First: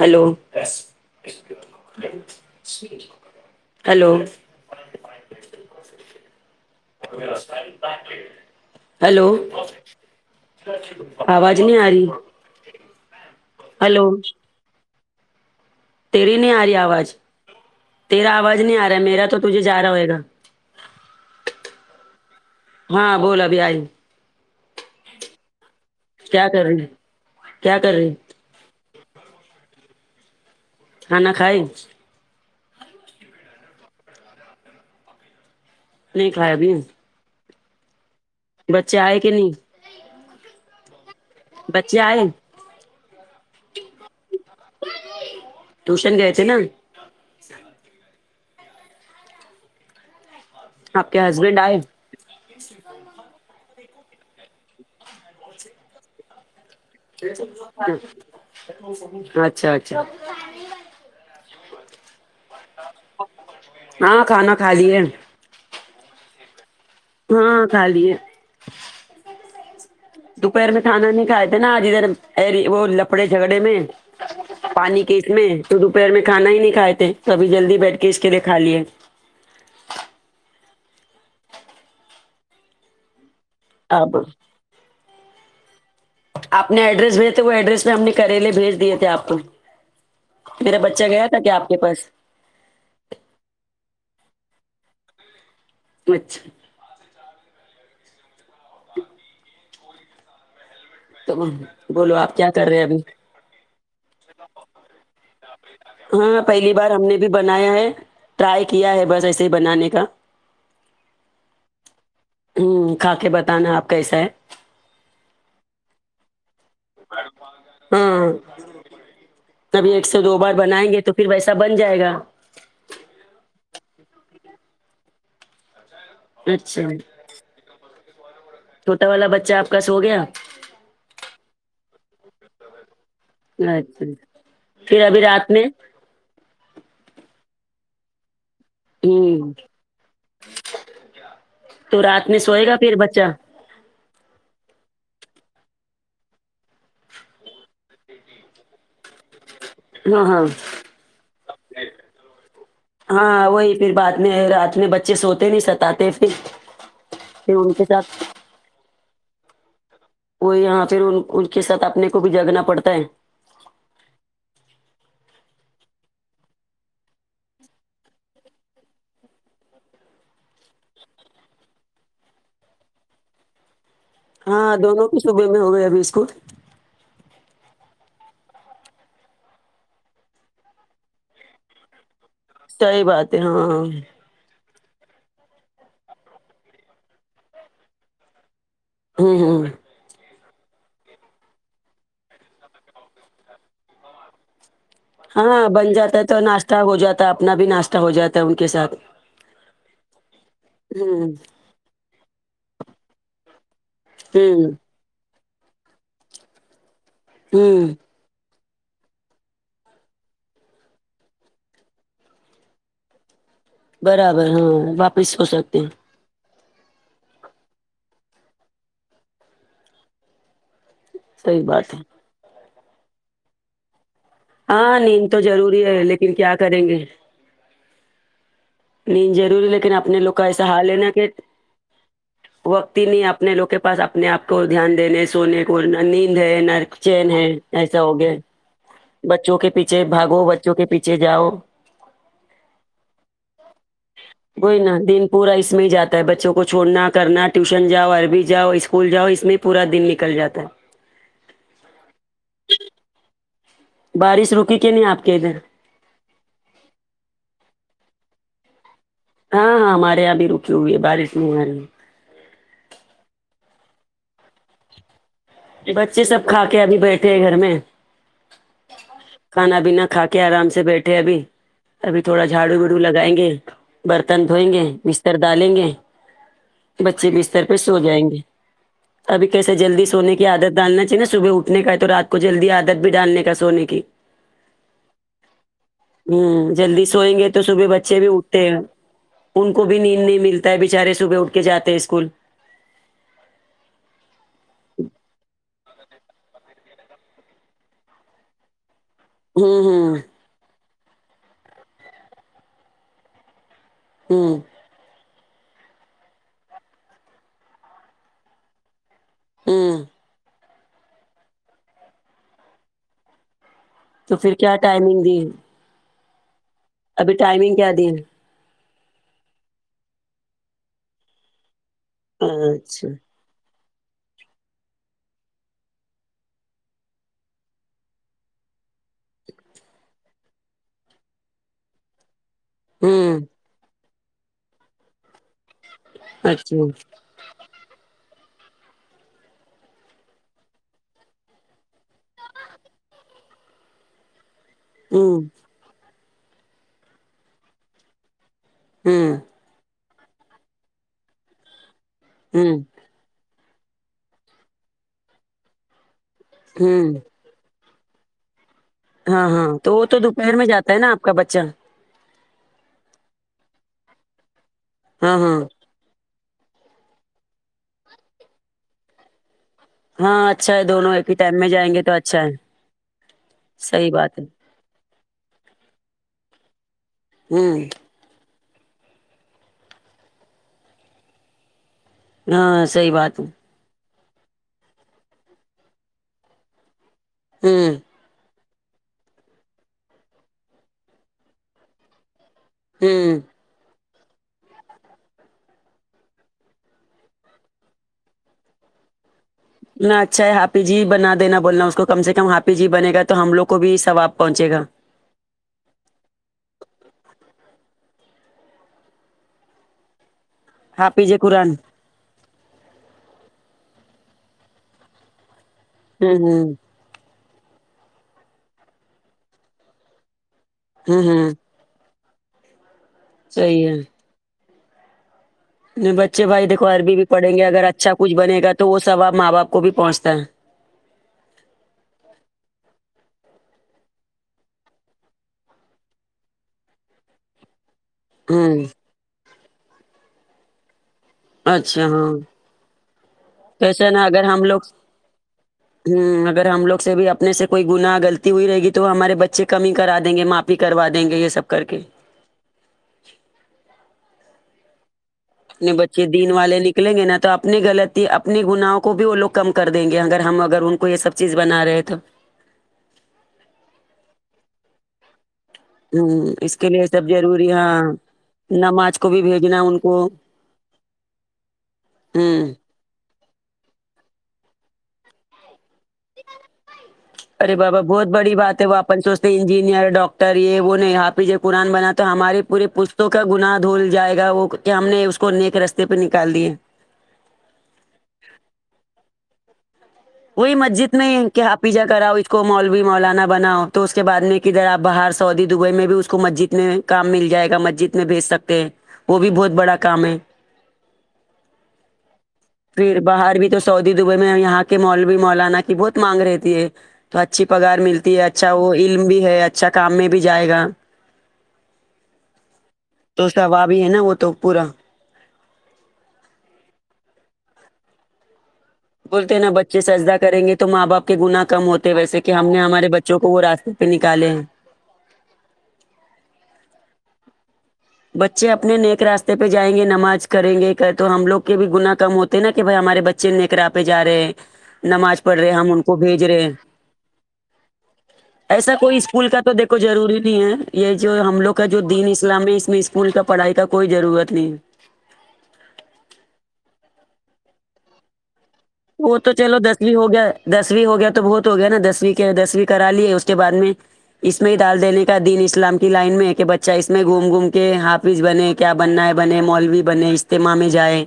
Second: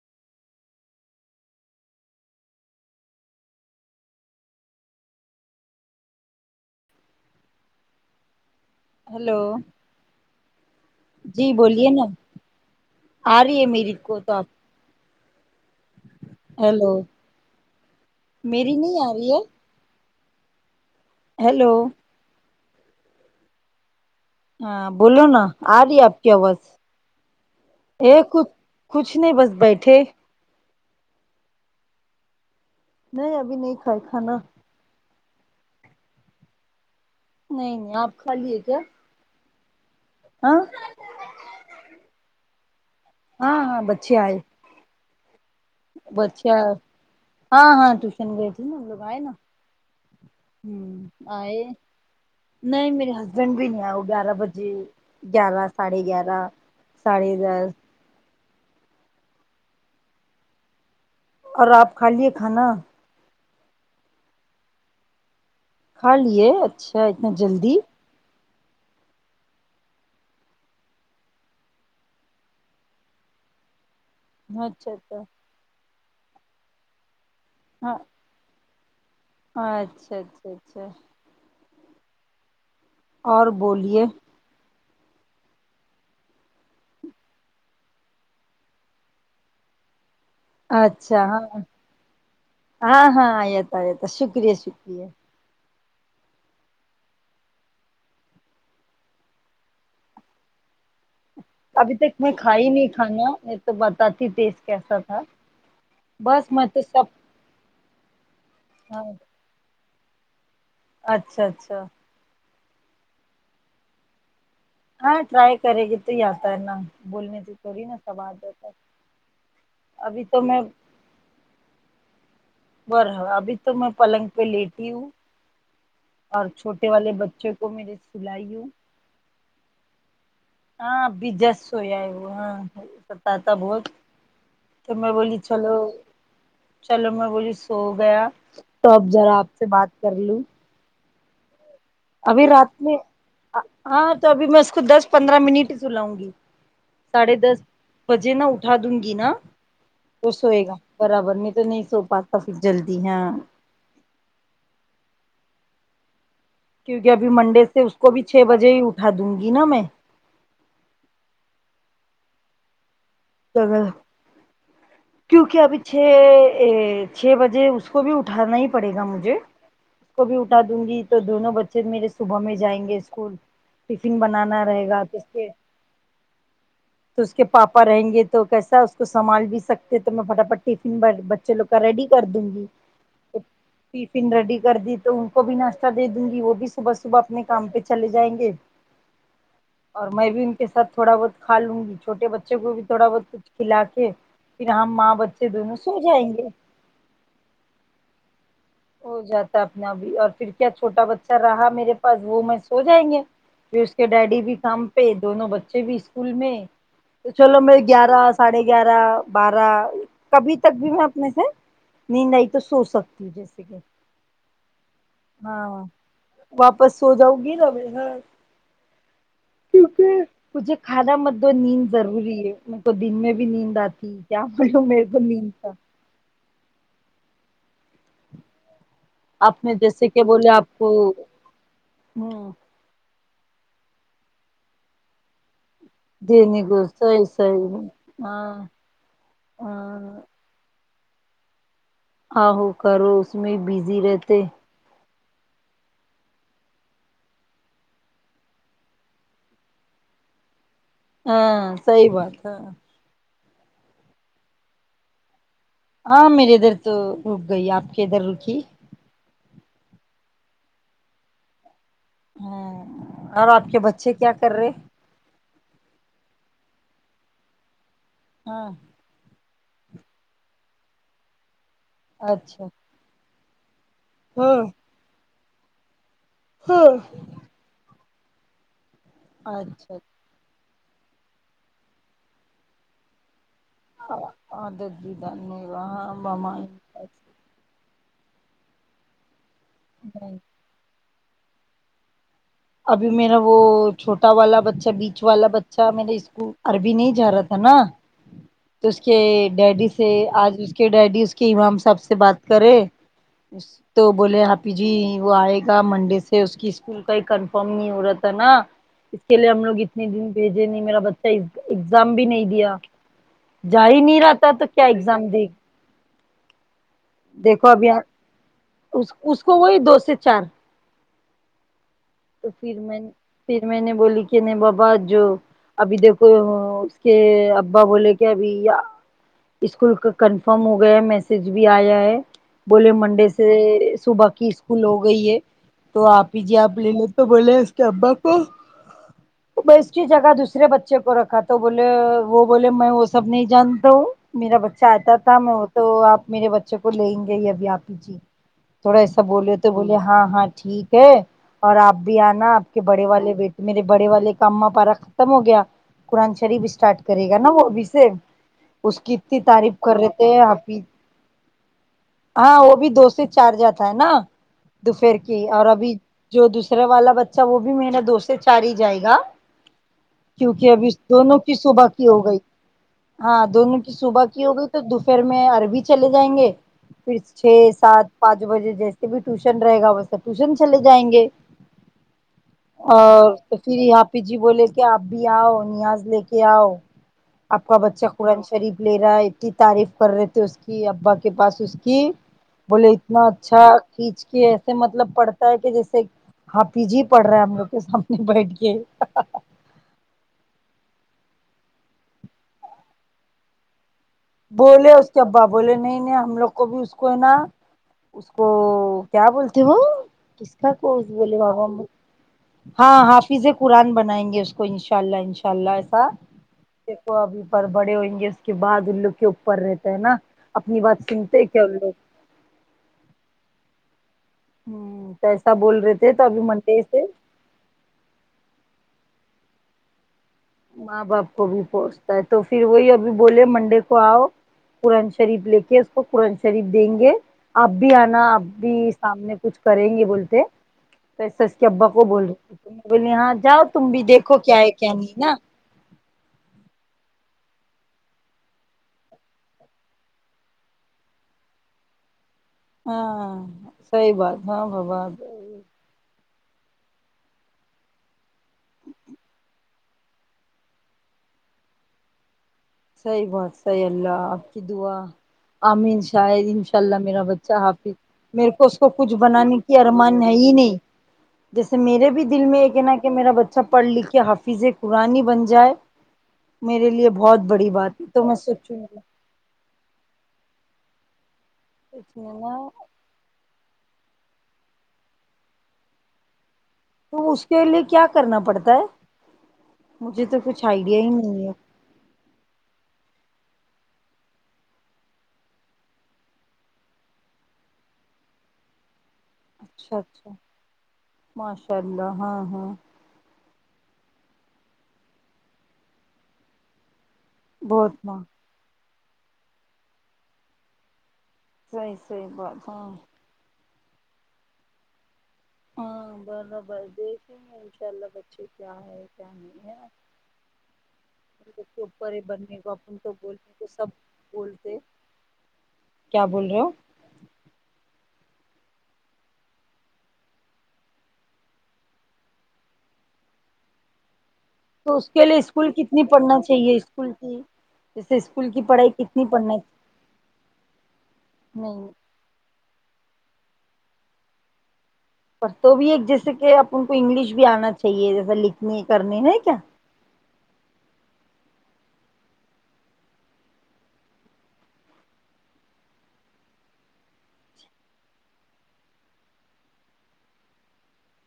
Hello hello hello hello جی آواز نہیں آ بولیے نا رہی آ رہی ہے میری ہلو کو تو آپ تیری نہیں آ رہی ہیلو آواز تیرا آواز میری نہیں آ رہا میرا رہی تو ہے تجھے جا رہا ہوئے گا ہیلو ہاں بول ابھی آئی ہاں بولو نا آ رہی ہے آپ کی کیا آواز کر رہی کیا کر اے رہی کچھ کچھ نہیں بس بیٹھے کھانا کھای نہیں ابھی نہیں کھائی کھانا نہیں کھایا ابھی نہیں نہیں آپ کھا لیے کیا بچے آئے کہ نہیں ہاں بچے آئے ہاں ہاں بچے آئے ٹیوشن گئے تھے نا بچا ہاں ہاں ٹیوشن گئے تھے نا ان لوگ آئے نا آپ کے ہسبینڈ آئے نہیں میرے ہسبینڈ بھی نہیں آ وہ گیارہ بجے گیارہ ساڑھے گیارہ ساڑھے دس اچھا اچھا اور آپ کھا لیے کھانا ہاں کھانا کھا لیے کھا لیے اچھا اتنا ہاں جلدی کھا لیے دوپہر میں کھانا نہیں کھائے تھے نا ج ادھر اری وہ لپڑے جھگڑے میں اچھا پانی کے اچھا اس میں تو دوپہر میں کھانا ہی نہیں کھاے تھے تبھی جلدی ہاں بیٹھ کے اس کے دے کھا لیے اچھا اچھا اچھا اور بولیے اب آپ نے ایڈریس بھیج تھے وہ ایڈریس میں ہم نے کریلے بھیج دیے تھے آپ کو میرا بچہ اچھا گیا تھا ہاں کیا آپ کے پاس ہاں ہاں آیا تھا آیا تھا شکریہ شکریہ وچھ تو ابھی بولو تک میں آپ کیا کر کھائی رہے ہیں نہیں ابھی کھانا یہ تو بتاتی ٹیسٹ کیسا تھا ہاں بس میں پہلی تو بار ہم سب نے بھی بنایا ہے ٹرائی کیا ہاں، ہے بس ایس سے بنانے کا اچھا اچھا ہوں کھا کے بتانا آپ کیسا ہے ہاں ٹرائی کرریے گت تر نا بولنے سے تھوڑی نا ہاں سواد جاتا ایک سے ابھی دو تو بار میں بنائیں گے تو پھر ویسا بن جائے گا بر ابھی تو میں پلنگ پہ لیٹی ہوں اور اچھا چھوٹے والے بچوں کو میری سلائی ہوں چھوٹا والا بچہ آپ کا سو گیا ہاں ابی جسٹ سویا ہے وہ تاتا بت اچھا تو پھر میں ابھی بولی رات میں چلو چلو میں بولی سو گیا تو اب ذرا آپ ہوں سے بات کر لوں تو میں ابھی سوئے رات گا پھر میں بچہ ہاں تو ابھی میں اس کو دس پندرہ منٹ سلاؤں گی ساڈے دس بجے نا اٹھا دوں گی نا ہاں تو ہاں سوئے گا برابر نہیں تو نہیں سو پاتا پھر جلدی ہاں پھر بعد میں رات میں بچے سوتے نہیں ستاتے پھر کیونک ابھی پھر منڈے ان سے کے اس کو ساتھ بھی چھ بجے ہی اٹھا دوں گی نا میں وہ یہاں پھر ان کے ساتھ اپنے کو بھی جاگنا پڑتا ہے سگا ج کیونکہ ابھی چھ چھ بجے اس کو بھی اٹھانا ہی پڑے گا مجھے کو بھی اٹھا دوں گی تو دونوں بچے میرے صبح میں جائیں گے اسکول ٹفن بنانا ہاں رہے گا دونوں تو کی اس کے صبح میں ہو گئے ابھی اسکول تو اس کے پاپا رہیں گے تو کیسا اس کو سنبال بھی سکتے تو میں فٹافٹ ٹفن بچے لوگ کا ریڈی کر دوں گی صحیح بات ہے ہاں پن رڈی کر دی تو ان کو بھی ناشتہ دے دوں گی وہ بھی صبح صبح اپنے کام پہ چلے جائیں گے ہمم ہمم اور میں بھی ان کے سات تھوڑا بہت کھا لوں گی چھوٹے بچوں کو بھی تھوڑا بہت کچھ کھلا کے پھر ہماں ہاں بن جاتا ہے تو ناشتہ ہو جاتا ہے اپنا بھی ناشتہ ہو جاتا ہے ان کے ساتھ ہو جاتا اپنا بھی اور پھر کیا چھوٹا ہوں بچہ رہا میرے پاس وہ میں سو جائیں گے پھر اس کے ڈیڈی بھی ہوں کام پہ دونوں بچے بھی اسکول میں تو چلو میں ہوں گیارہ ساڑھے گیارہ بارہ کبھی تک بھی میں اپنے سے نیند آئی تو سو سکتی ہوں برابر ہاں واپس ہو سکتے ہاں ہیں واپس سو جاؤں گی نا میں گھر کیونکہ مجھے کھانا مت دو صحیح نیند بات ہے ضروری ہے میں تو دن میں بھی نیند آتی کیا بولوں ہاں میرے کو نیند تو کا ضروری ہے لیکن کیا کریں گے نین آپ ضروری نے لیکن جیسے اپنے کہ لوگ کا بولے ایسا آپ کو حال ہینا کہ ہوں وقتی نہیں اپنے لوگ کے پاس اپنے آپ کو دھیان دینے سونے پورن نیند ہے دینے کو نرک صحیح چین ہے ایسا ہو صحیح گیا ہاں بچوں کے پیچھے ہاں بھاگو بچوں کے پیچھے جاؤ آو کرو اس میں بزی رہتے وہئی نا دن پورا اس میں ہی جاتا ہے بچوں کو چھوڑنا کرنا ٹیوشن جاؤ عربی جاؤ اسکول جاؤ اس میں پورا دن نکل جاتا ہے ہاں صحیح بات ہے بارش رکی کہ نہیں آپ کے ادھر ہاں میرری ادھر تو رک گئی آپ کے ادھر رکی ہاں ہاں ہمارے یہاں بھی رکی ہوئی ہے بارش نہیں آ رہی ہے ہ اور آپ کے بچے کیا کر رہے بچے سب کھا کے ابھی بیٹھے ہیں گھر میں ہاں کھانا پینا کھا کے آرام سے بیٹھے ابھی ابھی تھوڑا اچھا جھاڑو بڑ لگائیں گے برتن ہاں دھوئیں گے بستر ڈالیں گے ہاں بچے بستر پہ سو جائیں گے ابھی کیسے اچھا جلدی سونے کے کہ عدت ڈالنااہیے ن صبح اٹھنے کا تو رات کو جلدی ع آدت بھی ڈالنے کا سونے کی آد عداتھ جی دالنے و ہاں ہم یہ تو صبح بچے بھی اٹتے ان کو بھی نیند نہیں ملتا ہے بچارے صبح اٹھ کے جاتے ہیں اسکول ابھی میرا وہ چھوٹا والا بچہ بیچ والا بچہ میرے اسکول عربی نہیں جا رہا تھا نا تو اس کے ہوں ڈیڈی سے ہوں آج اس کے ڈیڈی اس کے امام صاحب سے بات کرے تو بولے ہوں ہاپی جی وہ آئے گا منڈے سے اس کی اسکول کایں کنفرم نہیں ہو رہا تھا نا کے لیے ہم لوگ ہوں اتنے دن بھیجے نہیں میرا بچہ ایگزام بھی نہیں دیا جا ہی نہیں رہتا پھر تو کیا ٹائمنگ ایگزام دی دے ہے؟ گ ابھی ٹائمنگ کیا دئے اس اس کو وہی دو سے چار تو ہے؟ پھر میں اچھا پھر میں نے بولی کہ نہیں بابا جو ابھی دیکھو اس کے ابا بولے کہ ابھی اسکول کا کنفرم ہو گیا ہے میسج بھی آیا ہے بولے منڈے ہوں سے صبح کی اسکول ہو گئی ہے تو آپ ہیجی اچھا آپ ہوں لے لو تو بولے اس کے ابا کو ب اس کی جگہ دوسرے بچے کو رکھا تو بولے وہ بولے میں وہ سب نہیں جانتا ہوں میرا بچہ آتا تھا ہوں میں وہ تو آپ میرے بچے کو لیں گے ہی ابھی آپ ہی جی تھوڑا ایسا ہوں بولے تو بولے ہاں ہاں ٹھیک ہے اور آپ بھی آنا آپ کے بڑے والے بیٹ میرے بڑے والے کا اما پارا ختم ہو گیا قرآن شریف اسٹارٹ ہوں کرے گا نا وہ ابھی سے اس کی اتنی ہاں ہاں تعریف تو کر وہ رہے تو تھ ہیں دوپہر میں آپ ہی جاتا ہے نا آپ کا بچہ ہاں وہ بھی دو سے چار جاتا ہے نا دوفیر ہاں کی ہاں اور ابھی جو دوسرا والا بچہ وہ بھی میرا دو سے چار ہی جائے گا ہاں کیونکہ اچھا ہے ابھی ایک ہی دونوں کی ٹائم میں صبح جائیں گے کی تو ہو گئی اچھا ہے ہاں دونوں کی صحیح صبح بات ہے کی ہو گئی تو تو دوفیر میں عربی چلے جائیں گے پھر چھ ہمم سات پانچ بجے جیسے بھی ٹیوشن رہے گا ویسے ٹیوشن چلے جائیں گے ہاں صحیح اور بات ہے پھر حافظ جی بولے کہ آپ بھی آؤ نیاز لے کے آؤ آپ کا ہمم بچہ قرآن شریف لے رہا ہے اتنی تعریف کر رہے تھے اس کی ابا کے پاس اس کی بولے اتنا ہمم اچھا کھینچ کے ایسے مطلب پڑت کہ جیسے حافظ جی پڑھ رہے ہم لوگ کے سامنے بیٹھ کے نہ اچھا ہے حافظ جی بنا دینا بولنا اس کو کم سے کم حافظ جی بنے گا تو ہم لوگ کو بھی سواب بولے اس کے ابا بولے نہیں نہیں ہم لوگ کو بھی اس کو ہے نا اس کو کیا بولتے ہو کس کا کوس حافظ بولے بابا قرآن ہاں حافظ قرآن بنائیں گے اس کو ان شاء اللہ انشاء اللہ ایسا ہوں ہوں کو ابھی پر بڑے ہوئیں گے اس کے بعد ان لوگ کے اوپر رہتے ہینا اپنی بات ہمم سنتے ہمم کیا ان لوگ صحیح ہے ہ تو ایسا بول رہے تھے تو ابھی منڈے سے پڑیں گے اگر اچھا کچھ بنے گا تو وہ سباب ماں باپ کو بھی پہنچتا ہے ماں باپ کو بھی پہنچتا ہے تو پھر وہی ابھی بولے منڈے کو آؤ قرآن شریف لے کے اس کو قرآن شریف دیں گے اب بھی آنا ا بھی ہمم سامنے کچھ کریں گے بولتے توایسا کے ابا کو اچھا بول ہاں رہے تھے بولی ہاں جاؤ تم بھی کیسا دیکھو کیا ہے کیا نہیں نا ہوں اگر ہم لگ سے بھی اپنے سے کوئی گنا غلتی ہوئی رہے گی تو ہمارے بچے کمی کرا دیں گے ماں بھی کروا دیں گے یہ سب کر کے ہاں ساہی بات ہاں با با اپنے بچے دین والے نکلیں گے نا تو اپنی غلطی اپنے گنااہں کو بھی وہ لوگ کم کر دیں گے اگر ہم اگران کو یہ سب چیز بنا رہے تو صحیح بات صحیح اللہ آپ کی دعا امین ہ شاید ان اس شاء کے اللہ لیے میرا سب بچہ ضروری حافظ ہاں میرے کو اس کو کچھ نماز بھی بنانے کی بھیجنا ان کو ارمان ہے ہی نہیں جیسے میرے بھی دل میں ہوں ایک ہے نا کہ میرا بچہ اچھا پڑھ لکھ کے حفیظ قرآان ہی بن جائے میرے لیے بہت بڑی ارے بات بابا ہے تو بہت میں بڑی سوچوں بات ہے وپن انجینئر ڈاکٹر یہ وہ نہیں حافظ قرآن بنا گی تو نا ہماری پوری اسکا گنا دھول جائے گا وہ کہ ہم نے اس کو نیک رستے پہ نکال دیے تو اس کے لیے کیا کرنا پڑتا ہے مجھے تو کچھ کوئی آئیڈیا ہی مسجد نہیں ہے کہ آپ حفضہ کراؤ اس کو مولوی مولانا بناؤ تو اس کے بعد میں کدھر آپ باہر سعودی دبئی میں بھی اس کو مسجد میں کام مل جائے گا مسجد میں بھیج سکتے ہیں وہ بھی بہت بڑا اچھا کام اچھا ہے ماشاء اللہ ہاں ہاں پھر باہر بھی تو سعودی دبئی میں یہاں کے مولوی مولانا کی بہت مانگ رہتی ہے تو اچھی بہت پگار ماں ملتی ہے اچھا وہ علم بھی ہے اچھا کام میں بھی جائے گا صحیح صحیح بات ہاں تو ثواب ہی ہے نا وہ تو پورا ہاں برابر دیکھیں گے انشاء اللہ بچے کیا ہے کیا بولتے نہیں نا ہے بچے سجدا کریں گے تو ماں باپ کے ان گنا کم ہوتے اوپر ویسے کہ بننے ہم کو نے اپن ہمارے تو بچوں کو بولنے وہ سب راست پہ نکالے ہیں بولتے کیا بول رہے ہو بچے اپنے نیک راستے پہ جائیں گے نماز کریں گے تو ہم لوگ کے بھی گنا کم ہو تے نا کہ بھائی ہمارے بچے نیک راےہ پے جا رہے ہیں تو اس کے لیے نماز پڑھ رہے اسکول ہم ان کتنی کو پڑھنا بھیج رہے چاہیے اسکول کی جیسے اسکول کی پڑھائی ایسا کوئی کتنی اسکول پڑھنا کا تو دیکھو ضروری نہیں ہے یہ جو ہم لوگ کا نہیں جو دین اسلامی کوئی اسکول کا پڑھائی کا کوئی ضرورت نہیں ہے پر تو بھی ایک جیسے کہ اب ان کو انگلش بھی آنا چاہیے جیسا لکھ نہیں کرنا وہ تو چلو دس دو ہو گیا دسویں ہو گیا تو بہت ہو گیا نا دسویں کے دسویں کرا لی ہے اس کے بعد میں اس میں ہی ڈال دینے کا دن اسلام کی لائن میں ہے کہ بچہ اس میں گھوم گھوم کے ہاتھ فج بنے کیا بننا ہے بنے مولوی بنے اجتماع میں جائے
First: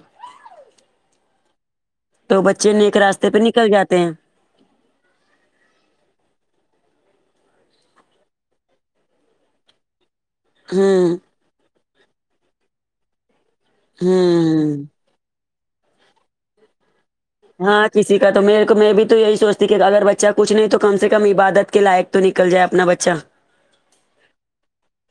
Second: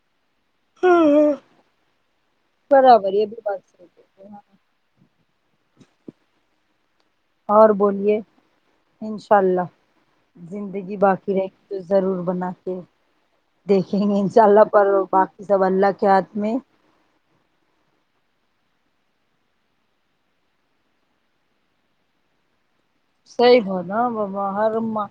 تو بچے نیک برابر یہ راستے بھی پہ بات نکل صحیح جاتے ہیں ہے۔ اور بولیے انشاء اللہ زندگی ہوں باقی رہے تو ضرور بنا کے دیکھیں گے انشاء اللہ ہوں پر بق سب اللہ کے ہاتھ میں ہاں کسی کا تو میرے کو میں بھی تو یہی سوچتی کہ اگر بچہ کچھ نہیں تو کم سے کم عبادت کے لائق تو نکل جائے اپنا بچہ صحیح ہو نا بابا ہر ماں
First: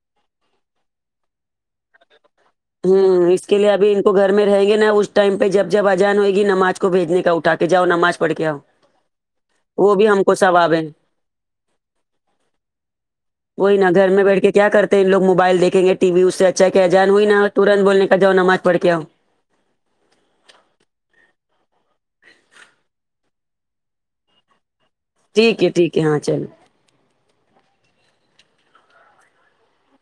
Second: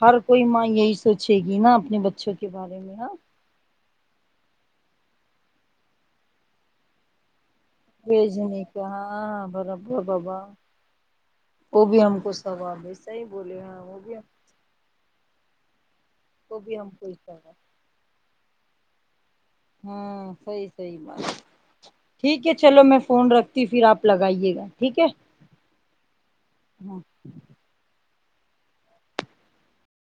ہر کوئی ماں یہی سوچے گی نا اپنے بچوں کے بارے میں ہاں ہوں اس کے لیے اب ان کو گھر میں رہیں گے نا اس ٹائم پہ جب جب اجان ہوئے گی نماز کو بھیجنے کا اٹھا کے جاؤ نماز پڑھ وج کے آؤ نہیں کا ہاں وہ برابر بھی ہم کو بابا ثواب ہے وہ بھی ہم کو سواب ہےسی بولے وہی نا وہ گھر بھی میں بیٹھ کے کیا کرتے ہیں لوگ موبائل دیکھ گ ٹی وی اس سے وہ اچھا بھی کہ ہم اجان کو ہوئی نا ثواب ترنت بولنے کااؤ نماز پڑھ کے آ ہو ہاں صحیح سی بات ٹھیک ہے چلو میں فون رکھتی ہ پھر آپ لگائیے گا ٹھیک ہے ٹھیک ہے ٹھیک ہے ہاں چلو ہاں